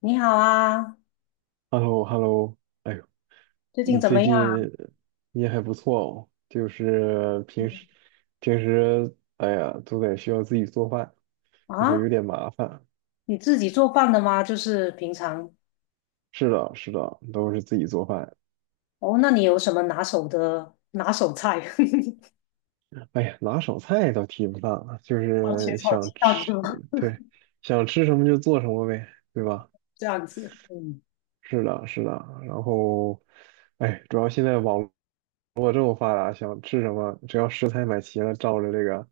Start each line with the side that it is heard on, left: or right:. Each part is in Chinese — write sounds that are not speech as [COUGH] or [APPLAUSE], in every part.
left: 你好啊，
right: Hello Hello, 哎呦。
left: 最近
right: 你
left: 怎
right: 最
left: 么样
right: 近。你也还不错哦，就是平时，哎呀，都得需要自己做饭，就
left: 啊？
right: 是
left: 啊，
right: 有点麻烦。
left: 你自己做饭的吗？就是平常
right: 是的，是的，都是自己做饭。
left: 哦，那你有什么拿手的菜？[LAUGHS]
right: 哎呀，拿手菜倒提不上啊，就
left: 番茄
right: 是
left: 炒鸡
right: 想
left: 蛋是
right: 吃，
left: 吗？
right: 对，想吃什么就做什么呗，对吧？
left: [LAUGHS] 这样子，嗯
right: 是的，是的。然后，哎，主要现在网络这么发达，想吃什么，只要食材买齐了，照着这个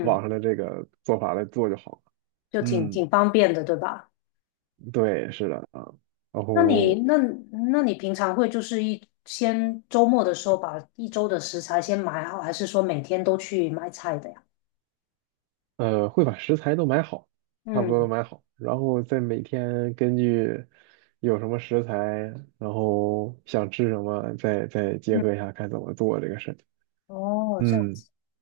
right: 网上的这个做法来做就好。
left: 就挺
right: 嗯，
left: 挺方便的，对吧？
right: 对，是的啊，然
left: 那你
right: 后
left: 那那你平常会就是先周末的时候把一周的食材先买好，还是说每天都去买菜的呀？
right: 会把食材都买好，差不多都
left: 嗯
right: 买好，然后再每天根据有什么食材，然后想吃什么，再结
left: 嗯，
right: 合一下看怎么做这个事情。
left: 哦，这样。
right: 嗯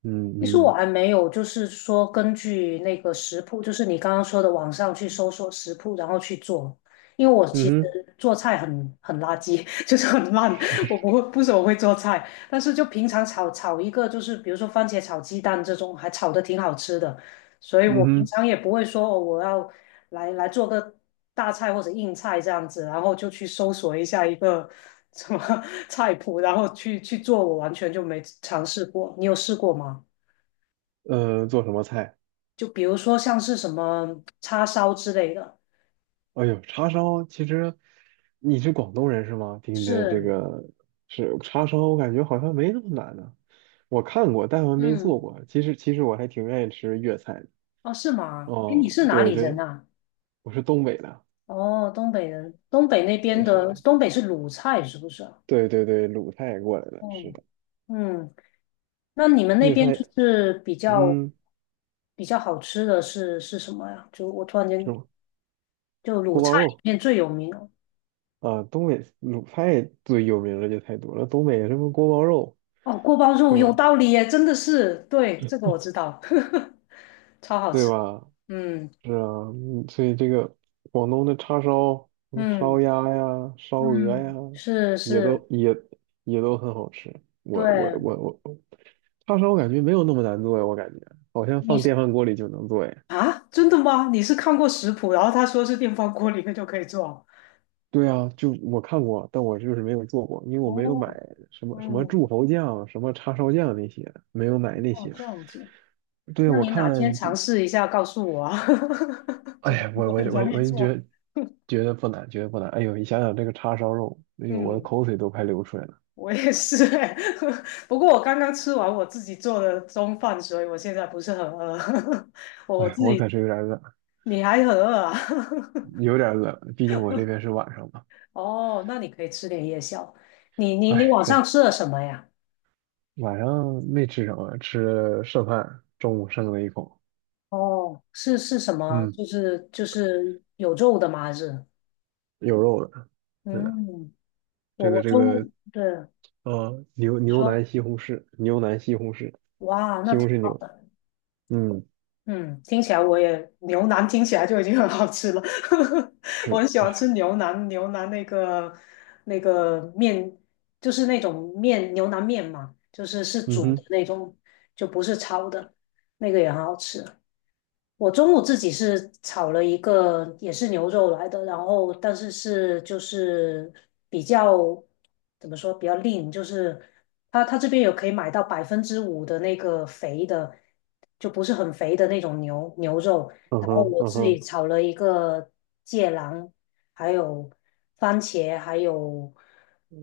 right: 嗯
left: 其实我
right: 嗯。
left: 还没有，就是说根据那个食谱，就是你刚刚说的网上去搜索食谱，然后去做。因为我
right: 嗯
left: 其实
right: 哼。
left: 做菜很垃圾，[LAUGHS] 就是很烂，我不怎么会做菜。但是就平常炒一个，就是比如说番茄炒鸡蛋这种，还炒的挺好吃的。所以我
right: 嗯
left: 平
right: 哼。
left: 常也不会说哦，我要来做个大菜或者硬菜这样子，然后就去搜索一下一个什么 [LAUGHS] 菜谱，然后去做，我完全就没尝试过。你有试过吗？
right: 做什么菜？
left: 就比如说像是什么叉烧之类的，
right: 哎呦，叉烧其实你是广东人是吗？听你的这
left: 是，
right: 个是叉烧，我感觉好像没那么难呢、我看过，但我没做
left: 嗯，
right: 过。其实我还挺愿意吃粤菜的。
left: 哦，是吗？哎，你
right: 哦，
left: 是哪
right: 对
left: 里人
right: 对，
left: 啊？
right: 我是东北的，
left: 哦，东北人，东北那
right: 我
left: 边的，
right: 是
left: 东北是鲁菜是不是啊？
right: 对对对，鲁菜过来的，是
left: 哦，
right: 的。
left: 嗯，那你们那
right: 粤
left: 边就
right: 菜，
left: 是比较
right: 嗯，
left: 比较好吃的是什么呀？就我突然
right: 什
left: 间
right: 么
left: 就鲁
right: 锅包
left: 菜里
right: 肉
left: 面最有名哦，
right: 啊、东北鲁菜最有名的就太多了，东北什么锅包肉
left: 哦，锅包肉
right: 是
left: 有
right: 吧？
left: 道理耶，真的是，对，这个我知道，[LAUGHS] 超好
right: 对
left: 吃，
right: 吧？
left: 嗯
right: 是啊，所以这个广东的叉烧，什么烧
left: 嗯
right: 鸭呀、烧鹅呀，
left: 嗯，是
right: 也
left: 是，
right: 都也也都很好吃。我我
left: 对。
right: 我我，叉烧我感觉没有那么难做呀，我感觉好像
left: 你
right: 放
left: 是
right: 电饭锅里就能做呀。
left: 啊，真的吗？你是看过食谱，然后他说是电饭锅里面就可以做？
right: 对啊，就我看过，但我就是没有做过，因为我没有买
left: 哦，
right: 什么什么柱
left: 嗯，
right: 侯酱、什么叉烧酱那些，没有买那
left: 哦，
right: 些。
left: 这样子，
right: 对啊，
left: 那
right: 我
left: 你哪天
right: 看这，
left: 尝试一下告诉我啊？[LAUGHS]
right: 哎
left: 煮
right: 呀，我
left: 果
right: 我
left: 很
right: 我
left: 容易
right: 我就觉
left: 做。
right: 得觉得不难，觉得不难。哎呦，你想想这个叉烧肉，哎呦，我的
left: 嗯，
right: 口水都快流出来了。
left: 我也是欸 [LAUGHS] 不过我刚刚吃完我自己做的中饭，所以我现在不是很饿。[LAUGHS] 我
right: 哎，
left: 自
right: 我
left: 己，
right: 可是有点饿，
left: 你还很饿啊？
right: 有点饿，毕竟我这边是晚上嘛。
left: [LAUGHS] 哦，那你可以吃点夜宵。你
right: 哎，
left: 晚上
right: 对，
left: 吃了什么呀？
right: 晚上没吃什么，吃了剩饭，中午剩了一口，
left: 哦，是什么？
right: 嗯，
left: 就是有肉的吗？还是？
right: 有肉的，是的，
left: 嗯，我
right: 这个
left: 我
right: 这个，
left: 中对
right: 牛
left: 你
right: 牛
left: 说，
right: 腩西红柿，
left: 哇，那
right: 西红
left: 挺
right: 柿
left: 好
right: 牛，
left: 的。
right: 嗯，
left: 嗯，听起来我也牛腩听起来就已经很好吃了。[LAUGHS] 我
right: 是，
left: 很喜欢
right: 哎，
left: 吃牛腩，牛腩那个面就是那种面牛腩面嘛，就是是
right: 嗯
left: 煮的
right: 哼，
left: 那种，就不是焯的，那个也很好吃。我中午自己是炒了一个也是牛肉来的，然后但是就是比较怎么说比较 lean，就是它这边有可以买到百分之五的那个肥的，就不是很肥的那种肉。
right: 嗯
left: 然后
right: 哼，
left: 我
right: 嗯
left: 自己
right: 哼。
left: 炒了一个芥蓝，还有番茄，还有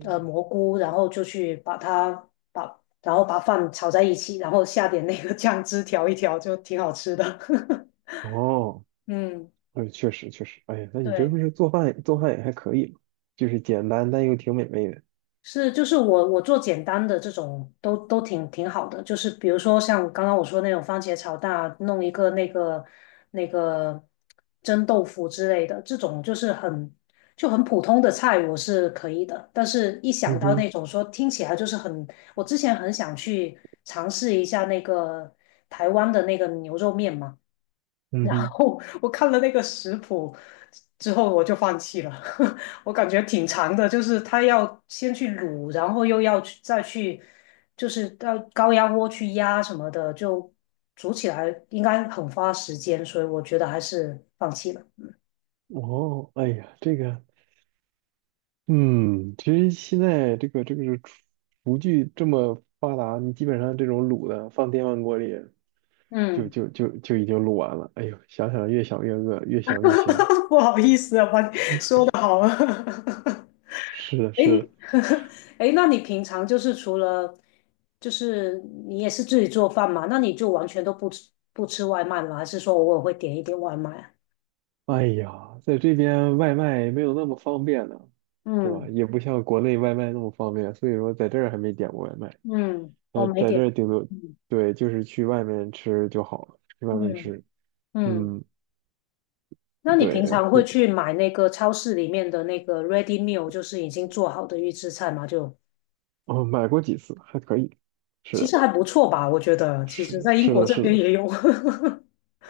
left: 蘑菇，然后就去把它把然后把饭炒在一起，然后下点那个酱汁调一调，就挺好吃的。[LAUGHS]
right: 哦，
left: 嗯，
right: 哎，确实确实，哎呀，那你这不
left: 对，
right: 是做饭做饭也还可以嘛，就是简单但又挺美味的，
left: 是就是我做简单的这种都挺好的，就是比如说像刚刚我说那种番茄炒蛋啊，弄一个那个蒸豆腐之类的，这种就是就很普通的菜，我是可以的。但是一想
right: 嗯
left: 到
right: 哼，
left: 那种说听起来就是很，我之前很想去尝试一下那个台湾的那个牛肉面嘛。
right: 嗯
left: 然
right: 哼。
left: 后我看了那个食谱之后，我就放弃了。[LAUGHS] 我感觉挺长的，就是它要先去卤，然后又要再去，就是到高压锅去压什么的，就煮起来应该很花时间，所以我觉得还是放弃了。
right: 哦，哎呀，这个嗯，其实现在这个是厨具这么发达，你基本上这种卤的放电饭锅里就
left: 嗯，
right: 就就就已经卤完了。哎呦，想想越想越饿，越想越香。
left: [LAUGHS] 不好意思啊，把你说的好了。
right: 是的，
left: [LAUGHS]
right: 是
left: 诶，
right: 的。
left: [LAUGHS] 诶，那你平常就是除了，就是你也是自己做饭嘛？那你就完全都不吃外卖吗？还是说偶尔会点一点外卖啊？
right: 哎呀，在这边外卖没有那么方便呢，是吧？
left: 嗯
right: 也不像国内外卖那么方便，所以说在这儿还没点过外卖。
left: 嗯，我没
right: 在这
left: 点。
right: 儿顶多
left: 嗯
right: 对，就是去外面吃就好了，去外面
left: 嗯
right: 吃。
left: 嗯，
right: 嗯，
left: 那你
right: 对，
left: 平常
right: 不，
left: 会去买那个超市里面的那个 ready meal，就是已经做好的预制菜吗？就
right: 哦，买过几次还可以。是
left: 其
right: 的。
left: 实还不错吧，我觉得。其实，
right: 是
left: 在英
right: 是
left: 国
right: 的，
left: 这
right: 是的，
left: 边也有。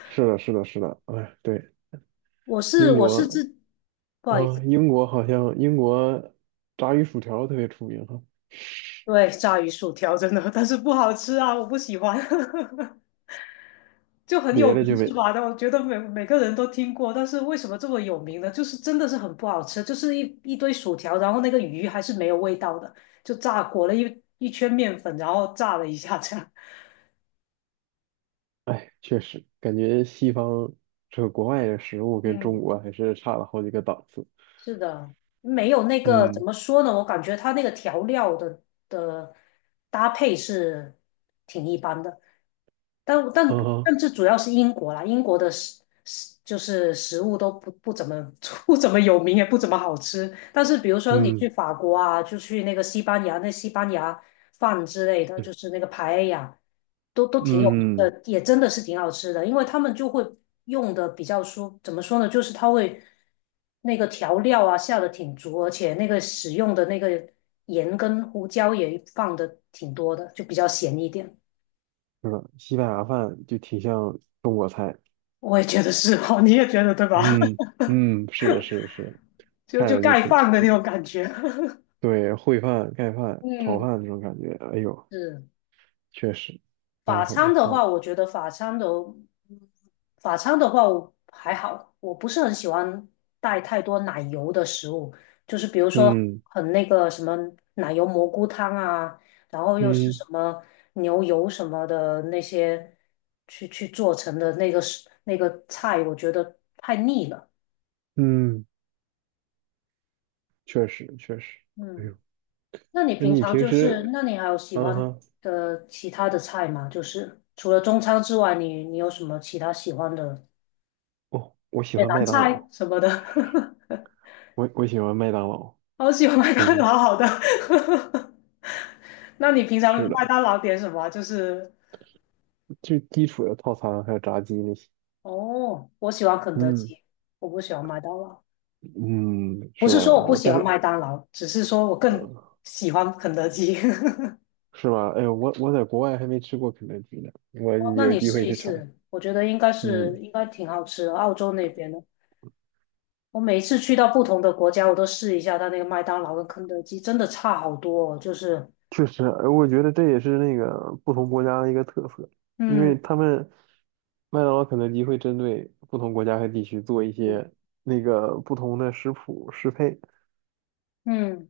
right: 是的，是的，是的，哎，对，
left: [LAUGHS]
right: 英
left: 我是
right: 国
left: 自，不好意
right: 啊，
left: 思。
right: 英国炸鱼薯条特别出名哈，
left: 对，炸鱼薯条真的，但是不好吃啊，我不喜欢，[LAUGHS] 就很
right: 别
left: 有
right: 的就
left: 名
right: 没，
left: 是吧？但我觉得每个人都听过，但是为什么这么有名呢？就是真的是很不好吃，就是一堆薯条，然后那个鱼还是没有味道的，就炸裹了一圈面粉，然后炸了一下这样。[LAUGHS]
right: 哎，确实感觉西方这个国外的食物跟中
left: 嗯
right: 国还是差了好几个档次。
left: 是的，没有那个怎
right: 嗯，
left: 么说呢？我感觉它那个调料的的搭配是挺一般的，但但
right: 嗯
left: 但
right: 哈，
left: 这主要是英国啦，英国的就是食物都不怎么 [LAUGHS] 不怎么有名，也不怎么好吃。但是比如说你去
right: 嗯，
left: 法国啊，就去那个西班牙，那西班牙饭之类的，就
right: 对，
left: 是那个排呀，都挺有名
right: 嗯，
left: 的，也真的是挺好吃的。因为他们就会用的比较说，怎么说呢，就是他会那个调料啊下的挺足，而且那个使用的那个盐跟胡椒也放的挺多的，就比较咸一点。
right: 是的，西班牙饭就挺像中国菜。
left: 我也觉得是哦，你也觉得对吧？
right: 嗯
left: [LAUGHS]
right: 嗯，是的，是的，是的，
left: 就
right: 看
left: 就
right: 着就
left: 盖
right: 挺
left: 饭的那
right: 挺，
left: 种感觉。
right: 对，烩饭、盖
left: [LAUGHS]
right: 饭、炒
left: 嗯，
right: 饭这种感觉，哎呦。
left: 是。
right: 确实，还
left: 法
right: 是很
left: 餐
right: 不
left: 的
right: 错的。
left: 话，我觉得法餐的，嗯法餐的话我还好，我不是很喜欢带太多奶油的食物，就是比如说
right: 嗯
left: 很那个什么奶油蘑菇汤啊，然后又是
right: 嗯
left: 什么牛油什么的那些去做成的那个食那个菜，我觉得太腻了。
right: 嗯，确实确实。哎
left: 嗯，
right: 呦，
left: 那你
right: 那
left: 平
right: 你
left: 常
right: 平
left: 就是，
right: 时，
left: 那你还有喜
right: 嗯
left: 欢
right: 哼，
left: 的其他的菜吗？就是除了中餐之外，你你有什么其他喜欢的？
right: 哦，我喜
left: 也
right: 欢
left: 难
right: 麦当
left: 猜
right: 劳，
left: 什么的，[LAUGHS]
right: 我喜欢麦当劳，
left: 好喜欢麦当劳，
right: 嗯，
left: 好的。[LAUGHS] 那你平常
right: 是
left: 麦
right: 的，
left: 当劳点什么啊就是
right: 最基础的套餐还有炸鸡那些。
left: 哦，我喜欢肯德
right: 嗯
left: 基，我不喜欢麦当劳。
right: 嗯，
left: 不
right: 是
left: 是
right: 吧？
left: 说我不
right: 我
left: 喜
right: 但
left: 欢
right: 是，
left: 麦当劳，只是说我更
right: 呃，
left: 喜欢肯德基。[LAUGHS]
right: 是吧？哎呦，我在国外还没吃过肯德基呢，我
left: 哦，那
right: 有
left: 你
right: 机
left: 试
right: 会
left: 一
right: 去尝。
left: 试，我觉得
right: 嗯，
left: 应该挺好吃的，澳洲那边的。我每一次去到不同的国家，我都试一下它那个麦当劳跟肯德基，真的差好多哦。就是，
right: 确实，我觉得这也是那个不同国家的一个特色，因为
left: 嗯
right: 他们麦当劳、肯德基会针对不同国家和地区做一
left: 嗯
right: 些那个不同的食谱适配，
left: 嗯，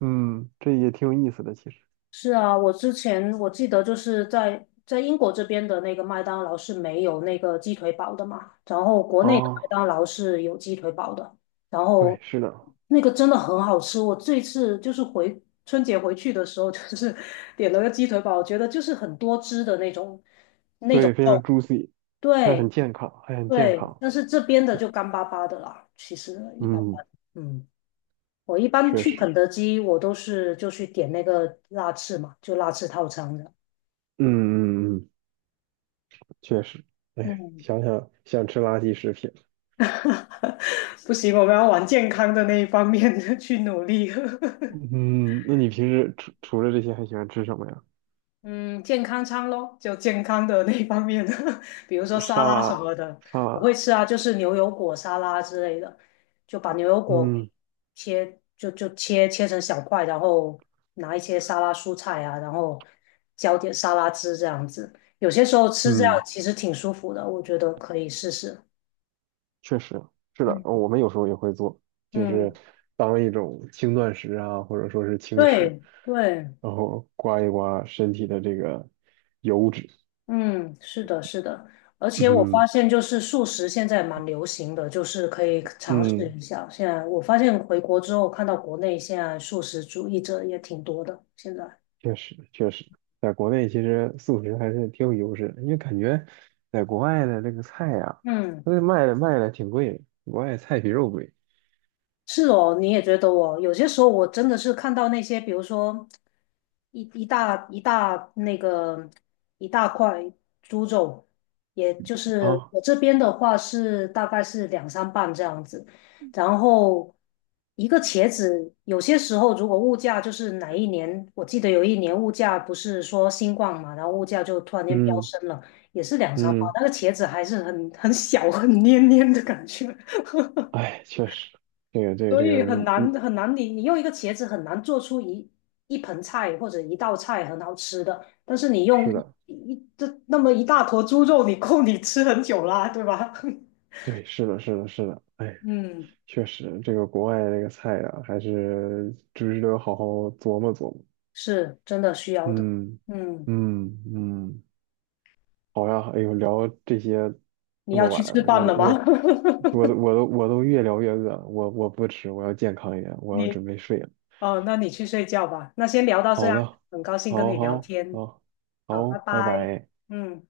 right: 嗯，这也挺有意思的，其实。
left: 是啊，我之前我记得就是在英国这边的那个麦当劳是没有那个鸡腿堡的嘛，然后国内的麦
right: 啊，
left: 当劳是有鸡腿堡的，然
right: 对，
left: 后
right: 是的，
left: 那个真的很好吃。我这次就是春节回去的时候，就是 [LAUGHS] 点了个鸡腿堡，我觉得就是很多汁的那种，
right: 对，非常 juicy，还
left: 对
right: 很健康，还很健
left: 对，
right: 康，
left: 但是这边的就干巴巴的啦，其实一般
right: 嗯，
left: 般。嗯，我一般
right: 确
left: 去
right: 实，
left: 肯德基，我都是就去点那个辣翅嘛，就辣翅套餐的。
right: 嗯嗯嗯，确实，哎，
left: 嗯。
right: 想吃垃圾食品，
left: [LAUGHS] 不行，我们要往健康的那一方面 [LAUGHS] 去努力。[LAUGHS]
right: 嗯，那你平时除了这些还喜欢吃什么呀？
left: 嗯，健康餐咯，就健康的那一方面，[LAUGHS] 比如说沙
right: 沙
left: 拉什么啊
right: 拉，
left: 的，
right: 沙
left: 我
right: 拉。
left: 会吃啊，就是牛油果沙拉之类的，就把牛油果给
right: 嗯。
left: 切，就切成小块，然后拿一些沙拉蔬菜啊，然后浇点沙拉汁这样子。有些时候吃这样
right: 嗯，
left: 其实挺舒服的，我觉得可以试试。
right: 确实是的，
left: 嗯
right: 我们有时候也会做，就是
left: 嗯，
right: 当一种轻断食啊，或者说是轻食，
left: 对对。
right: 然后刮一刮身体的这个油脂。
left: 嗯，是的，是的，而且我发
right: 嗯
left: 现就是素食现在蛮流行的，就是可以尝试
right: 嗯，
left: 一下。现在我发现回国之后，看到国内现在素食主义者也挺多的，现在。
right: 确实确实，在国内其实素食还是挺有优势的，因为感觉在国外的这个菜呀、
left: 嗯。
right: 它那卖的挺贵的，国外菜比肉贵
left: 是哦，你也觉得哦，有些时候我真的是看到那些，比如说一大那个一大块猪肘，也就是
right: 啊。
left: 我这边的话是大概是两三磅这样子，然后一个茄子，有些时候如果物价就是哪一年，我记得有一年物价不是说新冠嘛，然后物价就突然间飙
right: 嗯
left: 升了，也是两三磅，
right: 嗯，
left: 那个茄子还是很小黏黏的感觉。
right: 哎，确实，这个这个
left: 所
right: 这个，
left: 以
right: 嗯嗯，
left: 很难，用一个茄子很难做出一盆菜或者一道菜很好吃的，但是你用
right: 是
left: 一
right: 的，
left: 一这那么一大坨猪肉，你够你吃很久啦，对吧？
right: 对，是的，是的，是的，哎。
left: [LAUGHS] 嗯，
right: 确实，这个国外的这个菜呀、还是值得好好琢磨琢磨。
left: 是真的需要的。
right: 嗯
left: 嗯，
right: 嗯嗯，好呀，哎呦，聊这些
left: 你
right: 这
left: 要
right: 么
left: 去
right: 晚，
left: 吃
right: 我
left: 饭了吗？
right: 我我都越聊越饿，我不吃，我要健康一点，
left: [LAUGHS]
right: 我要
left: 你
right: 准备睡了。
left: 哦，那你去睡觉吧。那先聊到这
right: 好
left: 样，
right: 的，
left: 很高兴跟
right: 好
left: 你聊
right: 好
left: 天。
right: 好
left: 好，
right: 好，
left: 拜
right: 拜
left: 拜。
right: 拜。
left: 嗯。